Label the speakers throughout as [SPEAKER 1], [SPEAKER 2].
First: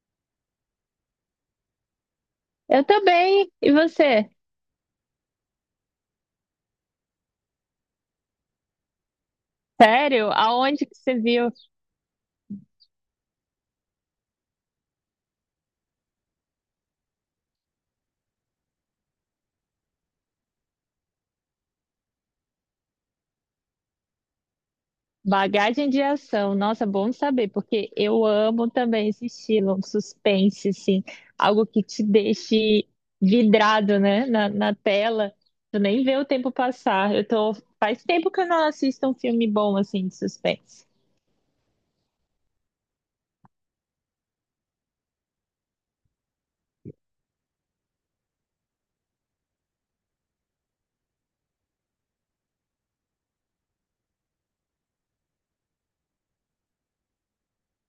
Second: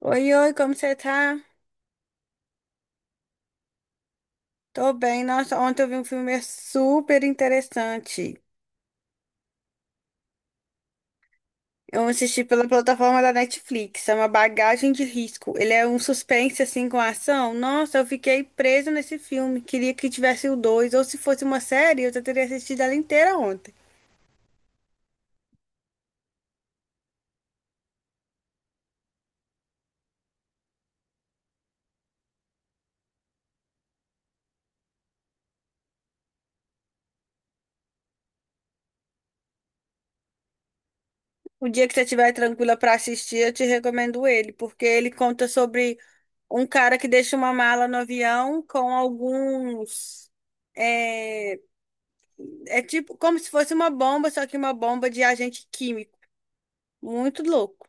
[SPEAKER 1] Oi, oi, como você tá?
[SPEAKER 2] Eu também. E você?
[SPEAKER 1] Tô bem. Nossa, ontem eu vi um filme super interessante.
[SPEAKER 2] Sério? Aonde que você viu?
[SPEAKER 1] Eu assisti pela plataforma da Netflix, chama Bagagem de Risco. Ele é um suspense assim com ação. Nossa, eu fiquei presa nesse filme. Queria que tivesse o dois, ou se fosse uma série, eu já teria assistido ela inteira ontem.
[SPEAKER 2] Bagagem de ação. Nossa, bom saber, porque eu amo também esse estilo, um suspense, assim, algo que te deixe vidrado, né, na tela. Tu nem vê o tempo passar. Faz tempo que eu não assisto um filme bom, assim, de suspense.
[SPEAKER 1] O dia que você estiver tranquila pra assistir, eu te recomendo ele, porque ele conta sobre um cara que deixa uma mala no avião com alguns eh, é tipo como se fosse uma bomba, só que uma bomba de agente químico. Muito louco.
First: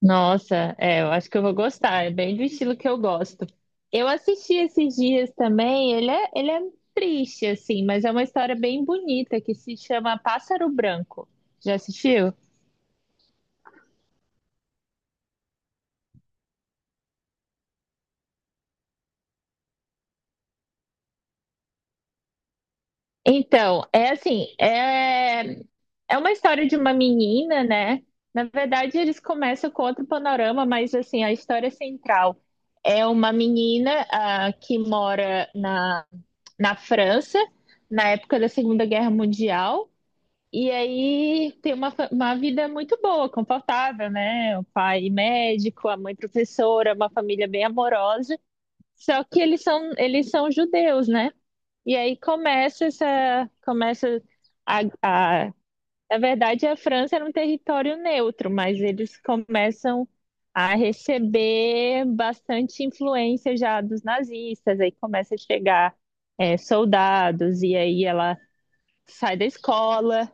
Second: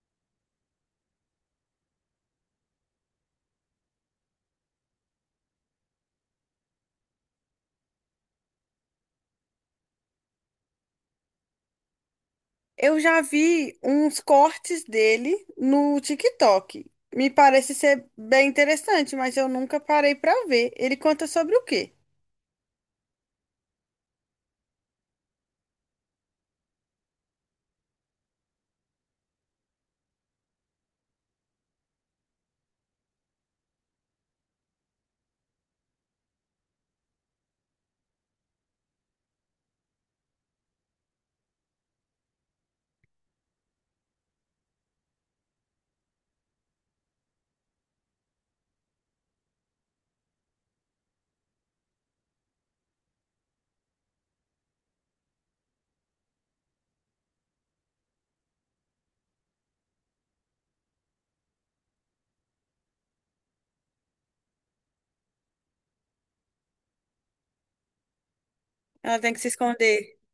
[SPEAKER 2] Nossa, é, eu acho que eu vou gostar. É bem do estilo que eu gosto. Eu assisti esses dias também. Ele é triste, assim, mas é uma história bem bonita que se chama Pássaro Branco. Já assistiu?
[SPEAKER 1] Eu já vi uns cortes dele no TikTok. Me parece ser bem interessante, mas eu nunca parei pra ver. Ele conta sobre o quê?
[SPEAKER 2] Então, é assim, é uma história de uma menina, né? Na verdade, eles começam com outro panorama, mas assim, a história central é uma menina, ah, que mora na França, na época da Segunda Guerra Mundial. E aí tem uma vida muito boa, confortável, né? O pai médico, a mãe professora, uma família bem amorosa. Só que eles são judeus, né? E aí começa essa, começa a, na verdade a França era um território neutro, mas eles começam a receber bastante influência já dos nazistas. Aí começa a chegar soldados e aí ela
[SPEAKER 1] Ela tem
[SPEAKER 2] sai
[SPEAKER 1] que
[SPEAKER 2] da
[SPEAKER 1] se esconder.
[SPEAKER 2] escola.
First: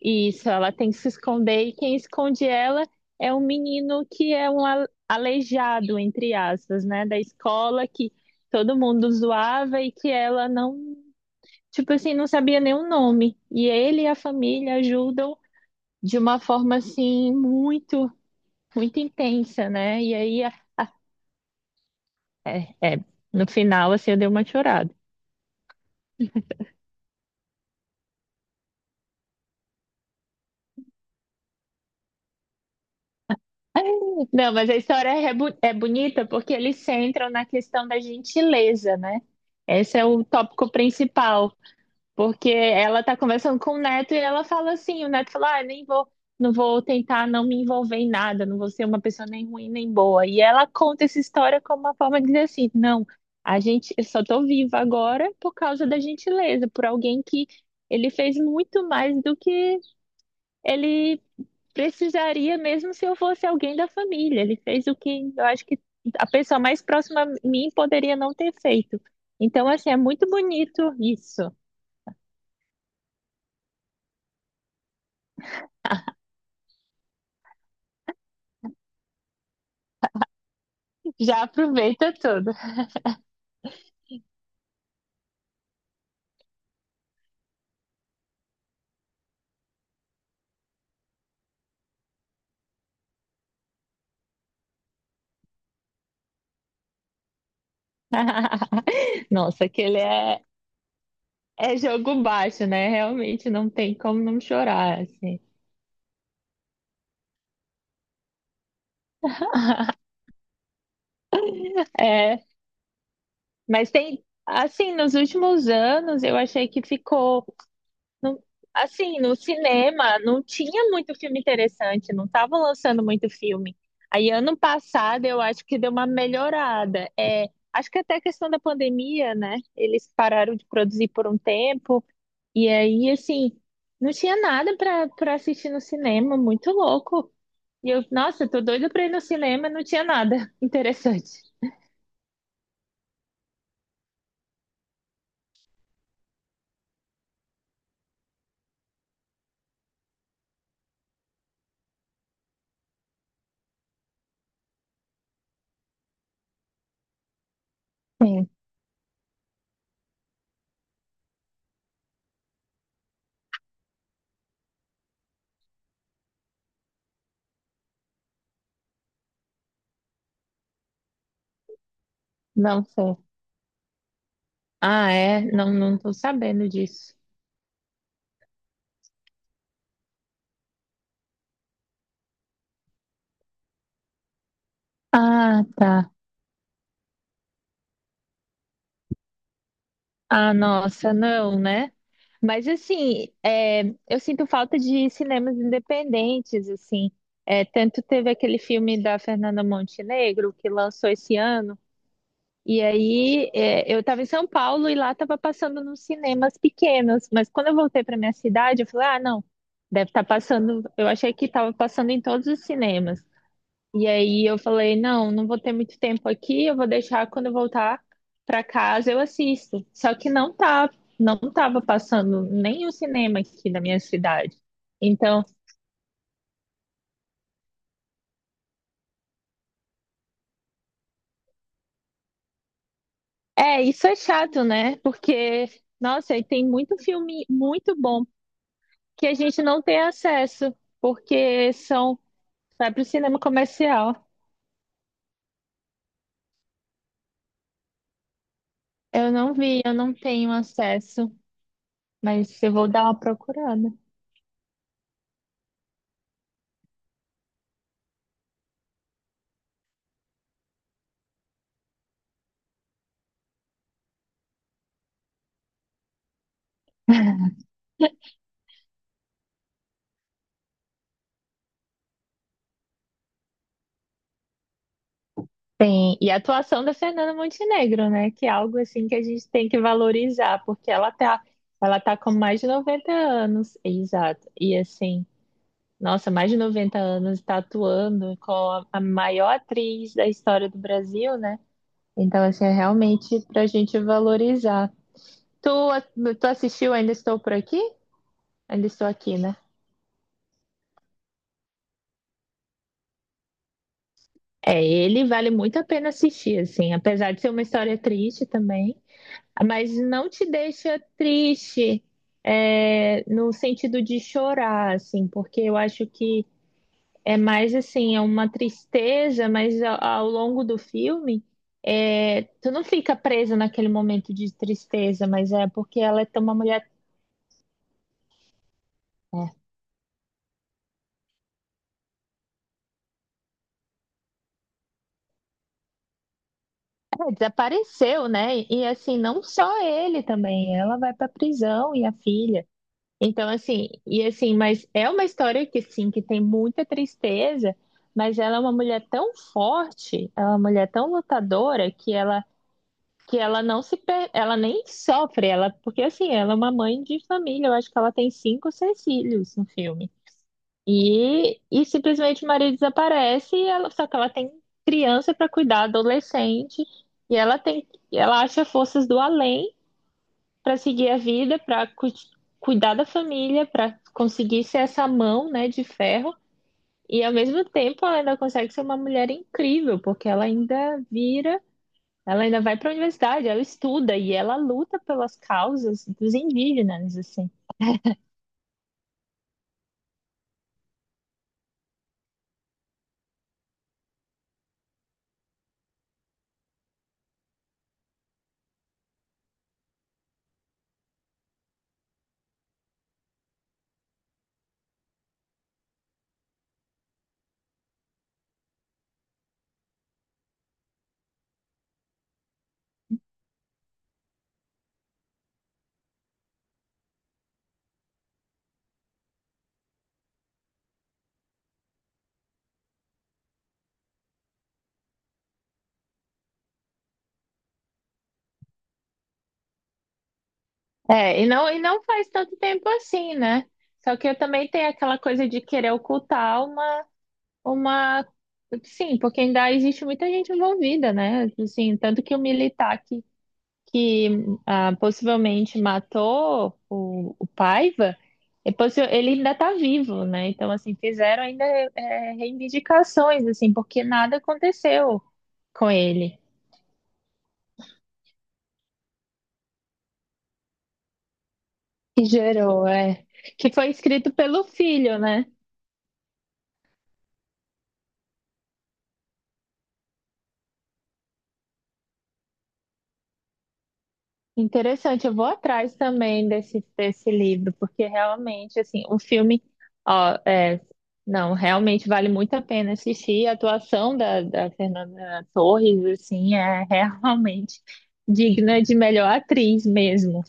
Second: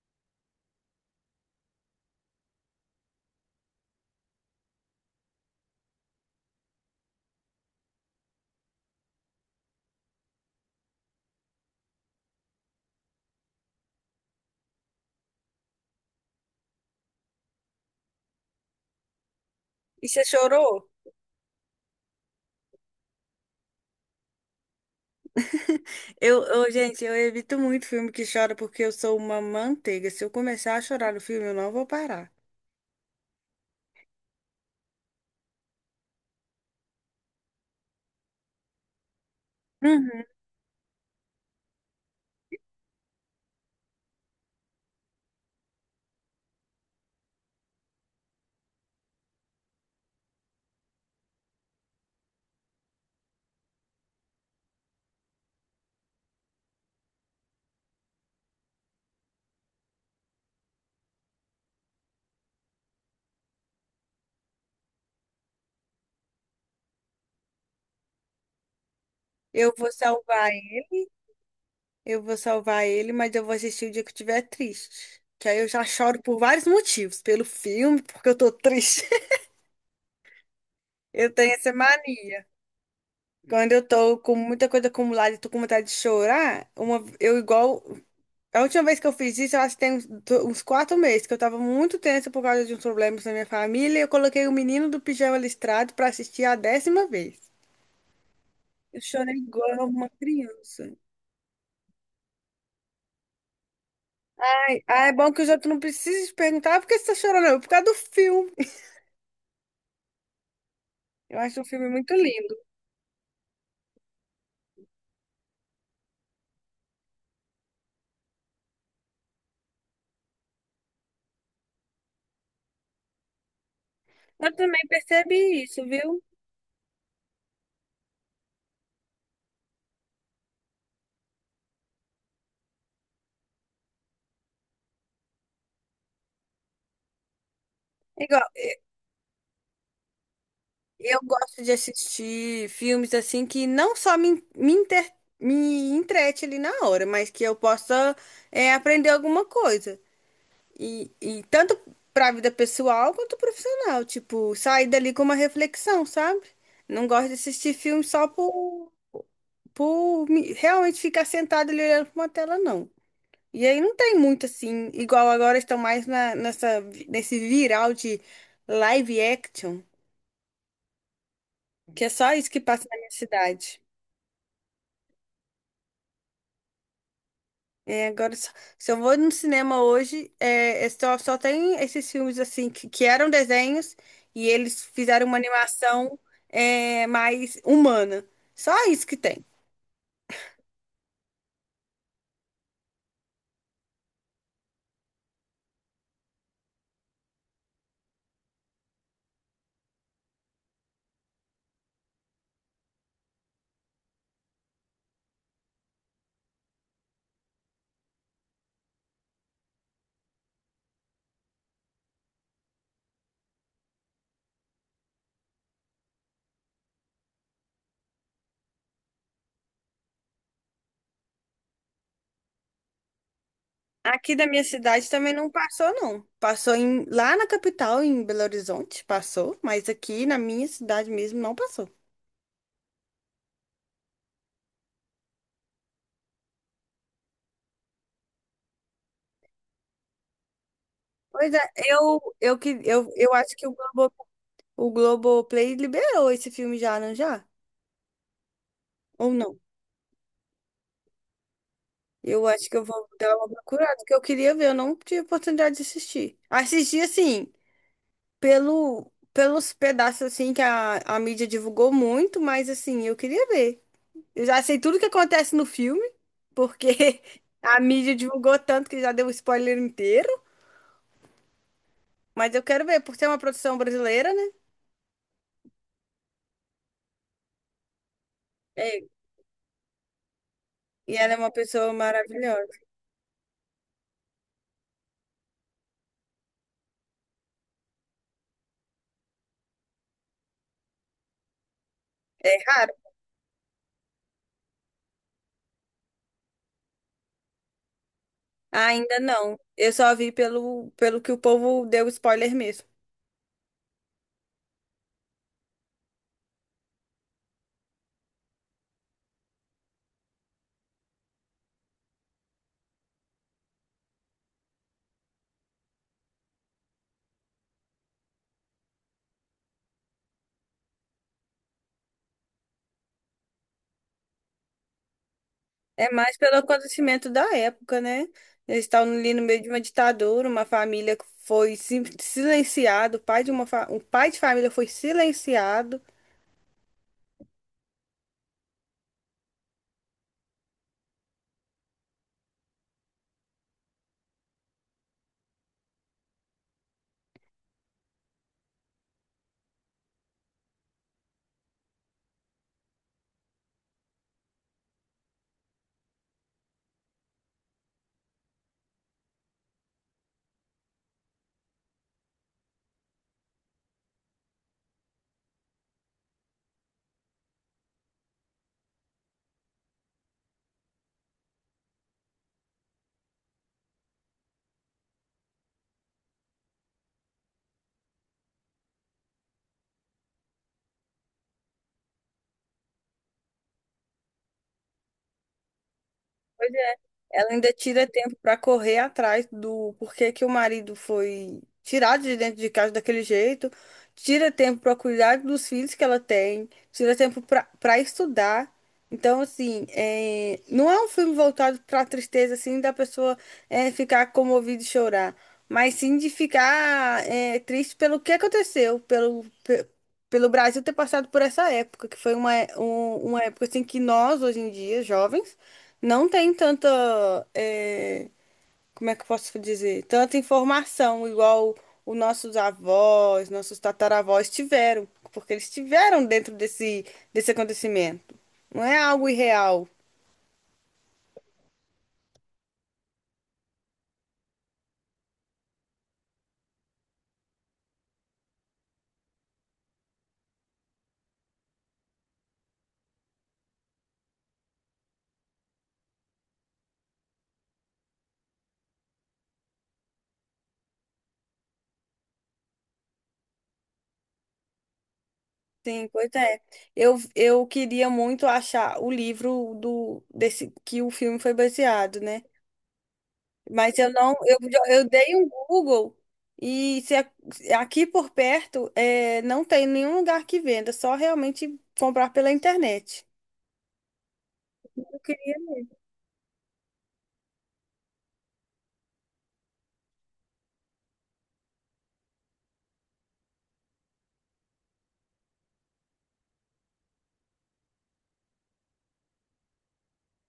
[SPEAKER 2] Isso, ela tem que se esconder e quem esconde ela é um menino que é um aleijado, entre aspas, né, da escola que todo mundo zoava e que ela não, tipo assim, não sabia nem o nome. E ele e a família ajudam de uma forma assim muito, muito intensa, né?
[SPEAKER 1] E
[SPEAKER 2] E
[SPEAKER 1] você
[SPEAKER 2] aí
[SPEAKER 1] chorou?
[SPEAKER 2] é, é, no final assim eu dei uma chorada.
[SPEAKER 1] Gente, eu evito muito filme que chora porque eu sou uma manteiga. Se eu começar a chorar no filme, eu não vou parar.
[SPEAKER 2] Não, mas a história é bonita porque eles centram na questão da gentileza, né? Esse é o
[SPEAKER 1] Uhum.
[SPEAKER 2] tópico principal. Porque ela tá conversando com o neto e ela fala assim, o neto fala, ah, nem vou, não vou tentar não me envolver em nada, não vou ser uma pessoa nem ruim nem boa. E ela conta essa história como uma forma de dizer assim, não, a gente, eu só tô viva agora por causa da gentileza, por alguém que ele fez muito mais do que ele precisaria mesmo se eu fosse alguém da família. Ele fez o que eu acho que a pessoa mais próxima a mim poderia não ter feito. Então,
[SPEAKER 1] Eu
[SPEAKER 2] assim,
[SPEAKER 1] vou
[SPEAKER 2] é muito
[SPEAKER 1] salvar
[SPEAKER 2] bonito isso.
[SPEAKER 1] Eu vou salvar ele, mas eu vou assistir o dia que eu estiver triste. Que aí eu já choro por vários motivos. Pelo filme, porque eu tô triste. Eu
[SPEAKER 2] Já
[SPEAKER 1] tenho essa
[SPEAKER 2] aproveita
[SPEAKER 1] mania.
[SPEAKER 2] tudo.
[SPEAKER 1] Quando eu tô com muita coisa acumulada e tô com vontade de chorar, uma, eu igual. A última vez que eu fiz isso, eu acho que tem uns 4 meses, que eu tava muito tensa por causa de uns problemas na minha família. E eu coloquei o menino do pijama listrado pra assistir a décima vez. Eu chorei
[SPEAKER 2] Nossa,
[SPEAKER 1] igual
[SPEAKER 2] aquele
[SPEAKER 1] uma
[SPEAKER 2] é,
[SPEAKER 1] criança.
[SPEAKER 2] é jogo baixo, né? Realmente não tem como não
[SPEAKER 1] Ai,
[SPEAKER 2] chorar,
[SPEAKER 1] ah, é bom
[SPEAKER 2] assim.
[SPEAKER 1] que os outros não precisam te perguntar "Ah, por que você tá chorando, não?" por causa do filme. Eu acho um filme muito
[SPEAKER 2] É,
[SPEAKER 1] lindo.
[SPEAKER 2] mas tem, assim, nos últimos anos eu achei que ficou, não- assim, no cinema não tinha muito filme interessante, não estavam lançando muito filme. Aí
[SPEAKER 1] Eu
[SPEAKER 2] ano
[SPEAKER 1] também
[SPEAKER 2] passado eu
[SPEAKER 1] percebi
[SPEAKER 2] acho que
[SPEAKER 1] isso,
[SPEAKER 2] deu uma
[SPEAKER 1] viu?
[SPEAKER 2] melhorada. É, acho que até a questão da pandemia, né? Eles pararam de produzir por um tempo. E aí, assim, não tinha nada pra assistir no cinema, muito louco. E eu,
[SPEAKER 1] Igual,
[SPEAKER 2] nossa, eu tô doida pra ir no cinema, não tinha nada
[SPEAKER 1] eu
[SPEAKER 2] interessante.
[SPEAKER 1] gosto de assistir filmes assim que não só me entrete ali na hora, mas que eu possa aprender alguma coisa. E tanto para a vida pessoal quanto profissional. Tipo, sair dali com uma reflexão, sabe? Não gosto de assistir filme só
[SPEAKER 2] Sim,
[SPEAKER 1] por realmente ficar sentado ali olhando para uma tela, não. E aí não tem muito assim, igual agora estão mais nesse viral de live action, que é só isso que
[SPEAKER 2] não
[SPEAKER 1] passa na minha
[SPEAKER 2] sei.
[SPEAKER 1] cidade.
[SPEAKER 2] Ah, é? Não, não tô sabendo disso.
[SPEAKER 1] É, agora, se eu vou no cinema hoje, é, só tem esses filmes assim que eram desenhos e eles fizeram uma
[SPEAKER 2] Ah, tá.
[SPEAKER 1] animação mais humana. Só isso que tem.
[SPEAKER 2] Ah, nossa, não, né? Mas assim, é, eu sinto falta de cinemas independentes, assim. É, tanto teve aquele filme da Fernanda Montenegro que lançou esse ano. E aí, é, eu estava em São Paulo e lá estava passando nos cinemas pequenos. Mas quando eu voltei para minha cidade, eu falei: ah, não, deve estar passando. Eu achei que estava passando em todos os cinemas. E aí eu falei: não, não vou ter muito tempo aqui, eu vou deixar quando eu voltar para casa eu assisto. Só que não tá, não estava passando nem o cinema aqui na minha
[SPEAKER 1] Aqui da
[SPEAKER 2] cidade.
[SPEAKER 1] minha cidade também
[SPEAKER 2] Então,
[SPEAKER 1] não passou, não. Passou lá na capital, em Belo Horizonte, passou, mas aqui na minha cidade mesmo não passou.
[SPEAKER 2] é, isso é chato, né? Porque, nossa, aí tem muito filme muito bom que a gente não tem acesso,
[SPEAKER 1] Pois é,
[SPEAKER 2] porque são,
[SPEAKER 1] eu, eu, que-
[SPEAKER 2] vai para o
[SPEAKER 1] eu, eu
[SPEAKER 2] cinema
[SPEAKER 1] acho que
[SPEAKER 2] comercial.
[SPEAKER 1] o Globoplay liberou esse filme já, não já? Ou
[SPEAKER 2] Eu
[SPEAKER 1] não?
[SPEAKER 2] não vi, eu não tenho acesso,
[SPEAKER 1] Eu
[SPEAKER 2] mas
[SPEAKER 1] acho
[SPEAKER 2] eu
[SPEAKER 1] que eu
[SPEAKER 2] vou dar
[SPEAKER 1] vou
[SPEAKER 2] uma
[SPEAKER 1] dar uma
[SPEAKER 2] procurada.
[SPEAKER 1] procurada, porque eu queria ver, eu não tive oportunidade de assistir. Assisti, assim, pelos pedaços, assim, que a mídia divulgou muito, mas, assim, eu queria ver. Eu já sei tudo que acontece no filme, porque a mídia divulgou tanto que já deu o spoiler inteiro, mas eu quero ver, por ser uma produção brasileira, né?
[SPEAKER 2] Tem, e a atuação da Fernanda Montenegro, né? Que é algo
[SPEAKER 1] É,
[SPEAKER 2] assim que a gente tem que valorizar, porque ela
[SPEAKER 1] e ela é
[SPEAKER 2] tá,
[SPEAKER 1] uma pessoa
[SPEAKER 2] ela tá com mais de
[SPEAKER 1] maravilhosa.
[SPEAKER 2] 90 anos, exato. E assim, nossa, mais de 90 anos tá atuando com a maior atriz da história do Brasil, né? Então,
[SPEAKER 1] É
[SPEAKER 2] assim, é
[SPEAKER 1] raro.
[SPEAKER 2] realmente pra gente valorizar. Tu, tu assistiu Ainda Estou Por Aqui? Ainda Estou
[SPEAKER 1] Ainda
[SPEAKER 2] Aqui, né?
[SPEAKER 1] não. Eu só vi pelo que o povo deu spoiler mesmo.
[SPEAKER 2] É, ele vale muito a pena assistir, assim, apesar de ser uma história triste também, mas não te deixa triste, é, no sentido de chorar, assim, porque eu acho que é mais assim, é uma tristeza, mas ao longo do filme, é, tu não fica presa naquele momento de tristeza, mas é porque
[SPEAKER 1] É
[SPEAKER 2] ela é
[SPEAKER 1] mais
[SPEAKER 2] uma
[SPEAKER 1] pelo
[SPEAKER 2] mulher.
[SPEAKER 1] acontecimento da época, né? Eles estavam ali no meio de uma ditadura, uma família que foi silenciada, o pai de o pai de família foi silenciado.
[SPEAKER 2] É, desapareceu, né? E assim, não só ele também, ela vai pra prisão e a filha. Então, assim, e assim, mas é uma história que sim, que tem muita tristeza, mas ela é uma mulher tão forte, ela é uma mulher tão lutadora que ela não se per- ela nem sofre, ela porque assim, ela é uma mãe de família, eu acho que ela tem cinco ou seis filhos no filme. E simplesmente Maria desaparece e ela, só que ela tem criança para cuidar, adolescente, e ela tem, ela acha forças do além para seguir a vida, para cuidar da família, para conseguir ser essa mão, né, de ferro. E ao mesmo tempo ela ainda consegue ser uma mulher incrível, porque ela ainda vira, ela ainda vai para a universidade, ela estuda e ela luta pelas causas dos indígenas,
[SPEAKER 1] Ela
[SPEAKER 2] assim.
[SPEAKER 1] ainda tira tempo para correr atrás do porquê que o marido foi tirado de dentro de casa daquele jeito, tira tempo para cuidar dos filhos que ela tem, tira tempo para estudar. Então, assim, não é um filme voltado para a tristeza, assim, da pessoa ficar comovida e chorar, mas sim de ficar triste pelo que aconteceu, pelo Brasil ter passado por essa época, que foi uma época, assim, que nós, hoje em dia, jovens, não tem tanta, eh, como é que eu posso dizer? Tanta informação igual os nossos avós, nossos tataravós tiveram, porque eles tiveram dentro desse acontecimento. Não é algo irreal.
[SPEAKER 2] É, e não faz tanto tempo assim, né? Só que eu também tenho aquela coisa de querer ocultar uma, uma. Sim, porque ainda existe muita gente envolvida, né? Assim, tanto que o militar que ah, possivelmente matou o Paiva, ele ainda está vivo, né? Então, assim, fizeram ainda reivindicações, assim, porque nada aconteceu com
[SPEAKER 1] Sim, pois
[SPEAKER 2] ele.
[SPEAKER 1] é. Eu queria muito achar o livro do desse que o filme foi baseado,
[SPEAKER 2] Que
[SPEAKER 1] né?
[SPEAKER 2] gerou, é. Que foi
[SPEAKER 1] Mas eu
[SPEAKER 2] escrito
[SPEAKER 1] não, eu,
[SPEAKER 2] pelo
[SPEAKER 1] jo- eu
[SPEAKER 2] filho,
[SPEAKER 1] dei
[SPEAKER 2] né?
[SPEAKER 1] um Google e se aqui por perto não tem nenhum lugar que venda, só realmente comprar pela internet. Eu
[SPEAKER 2] Interessante, eu vou
[SPEAKER 1] queria.
[SPEAKER 2] atrás também desse, livro, porque realmente, assim, o filme, ó, é, não, realmente vale muito a pena assistir. A atuação da Fernanda Torres, assim, é realmente digna de melhor atriz mesmo.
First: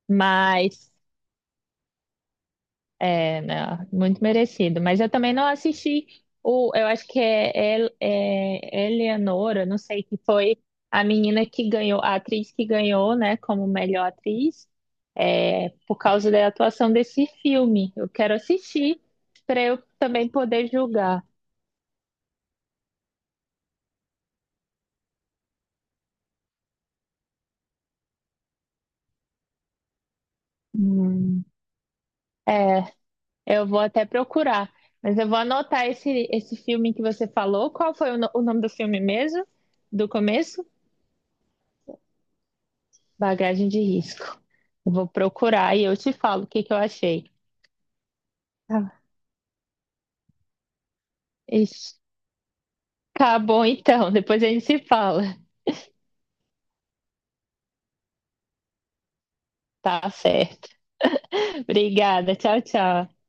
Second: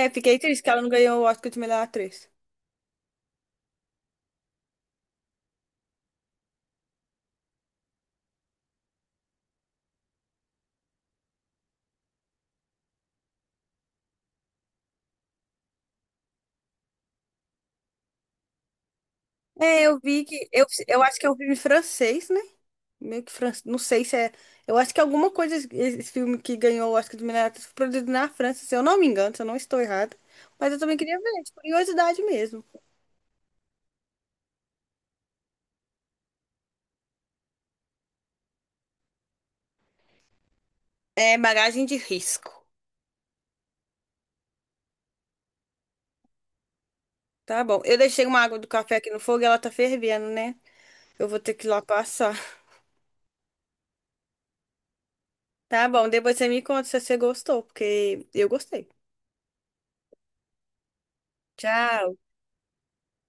[SPEAKER 1] É, fiquei triste que ela não
[SPEAKER 2] Mas
[SPEAKER 1] ganhou o Oscar de melhor atriz.
[SPEAKER 2] é, não, muito merecido. Mas eu também não assisti o. Eu acho que é Eleanora, não sei, que foi a menina que ganhou, a atriz que ganhou, né, como melhor atriz, é, por causa da atuação desse filme. Eu quero assistir para
[SPEAKER 1] É,
[SPEAKER 2] eu
[SPEAKER 1] eu vi
[SPEAKER 2] também
[SPEAKER 1] que. Eu,
[SPEAKER 2] poder
[SPEAKER 1] eu acho
[SPEAKER 2] julgar.
[SPEAKER 1] que é um filme francês, né? Meio que francês. Não sei se é. Eu acho que alguma coisa, esse filme que ganhou o Oscar de melhor atriz, foi produzido na França, se eu não me engano, se eu não estou errada. Mas eu também queria ver,
[SPEAKER 2] Hum,
[SPEAKER 1] de curiosidade mesmo.
[SPEAKER 2] é, eu vou até procurar. Mas eu vou anotar esse, filme que você falou. Qual foi o, no- o nome do filme mesmo? Do começo?
[SPEAKER 1] É, bagagem de risco.
[SPEAKER 2] Bagagem de risco. Eu vou procurar e eu te falo o que que eu achei.
[SPEAKER 1] Tá bom. Eu deixei uma água do café
[SPEAKER 2] Tá.
[SPEAKER 1] aqui no fogo e ela tá fervendo, né? Eu vou ter que ir lá
[SPEAKER 2] Ixi.
[SPEAKER 1] passar.
[SPEAKER 2] Tá bom, então. Depois a gente se fala.
[SPEAKER 1] Tá bom, depois você me conta se você gostou, porque eu gostei.
[SPEAKER 2] Tá certo.
[SPEAKER 1] Tchau.
[SPEAKER 2] Obrigada. Tchau, tchau.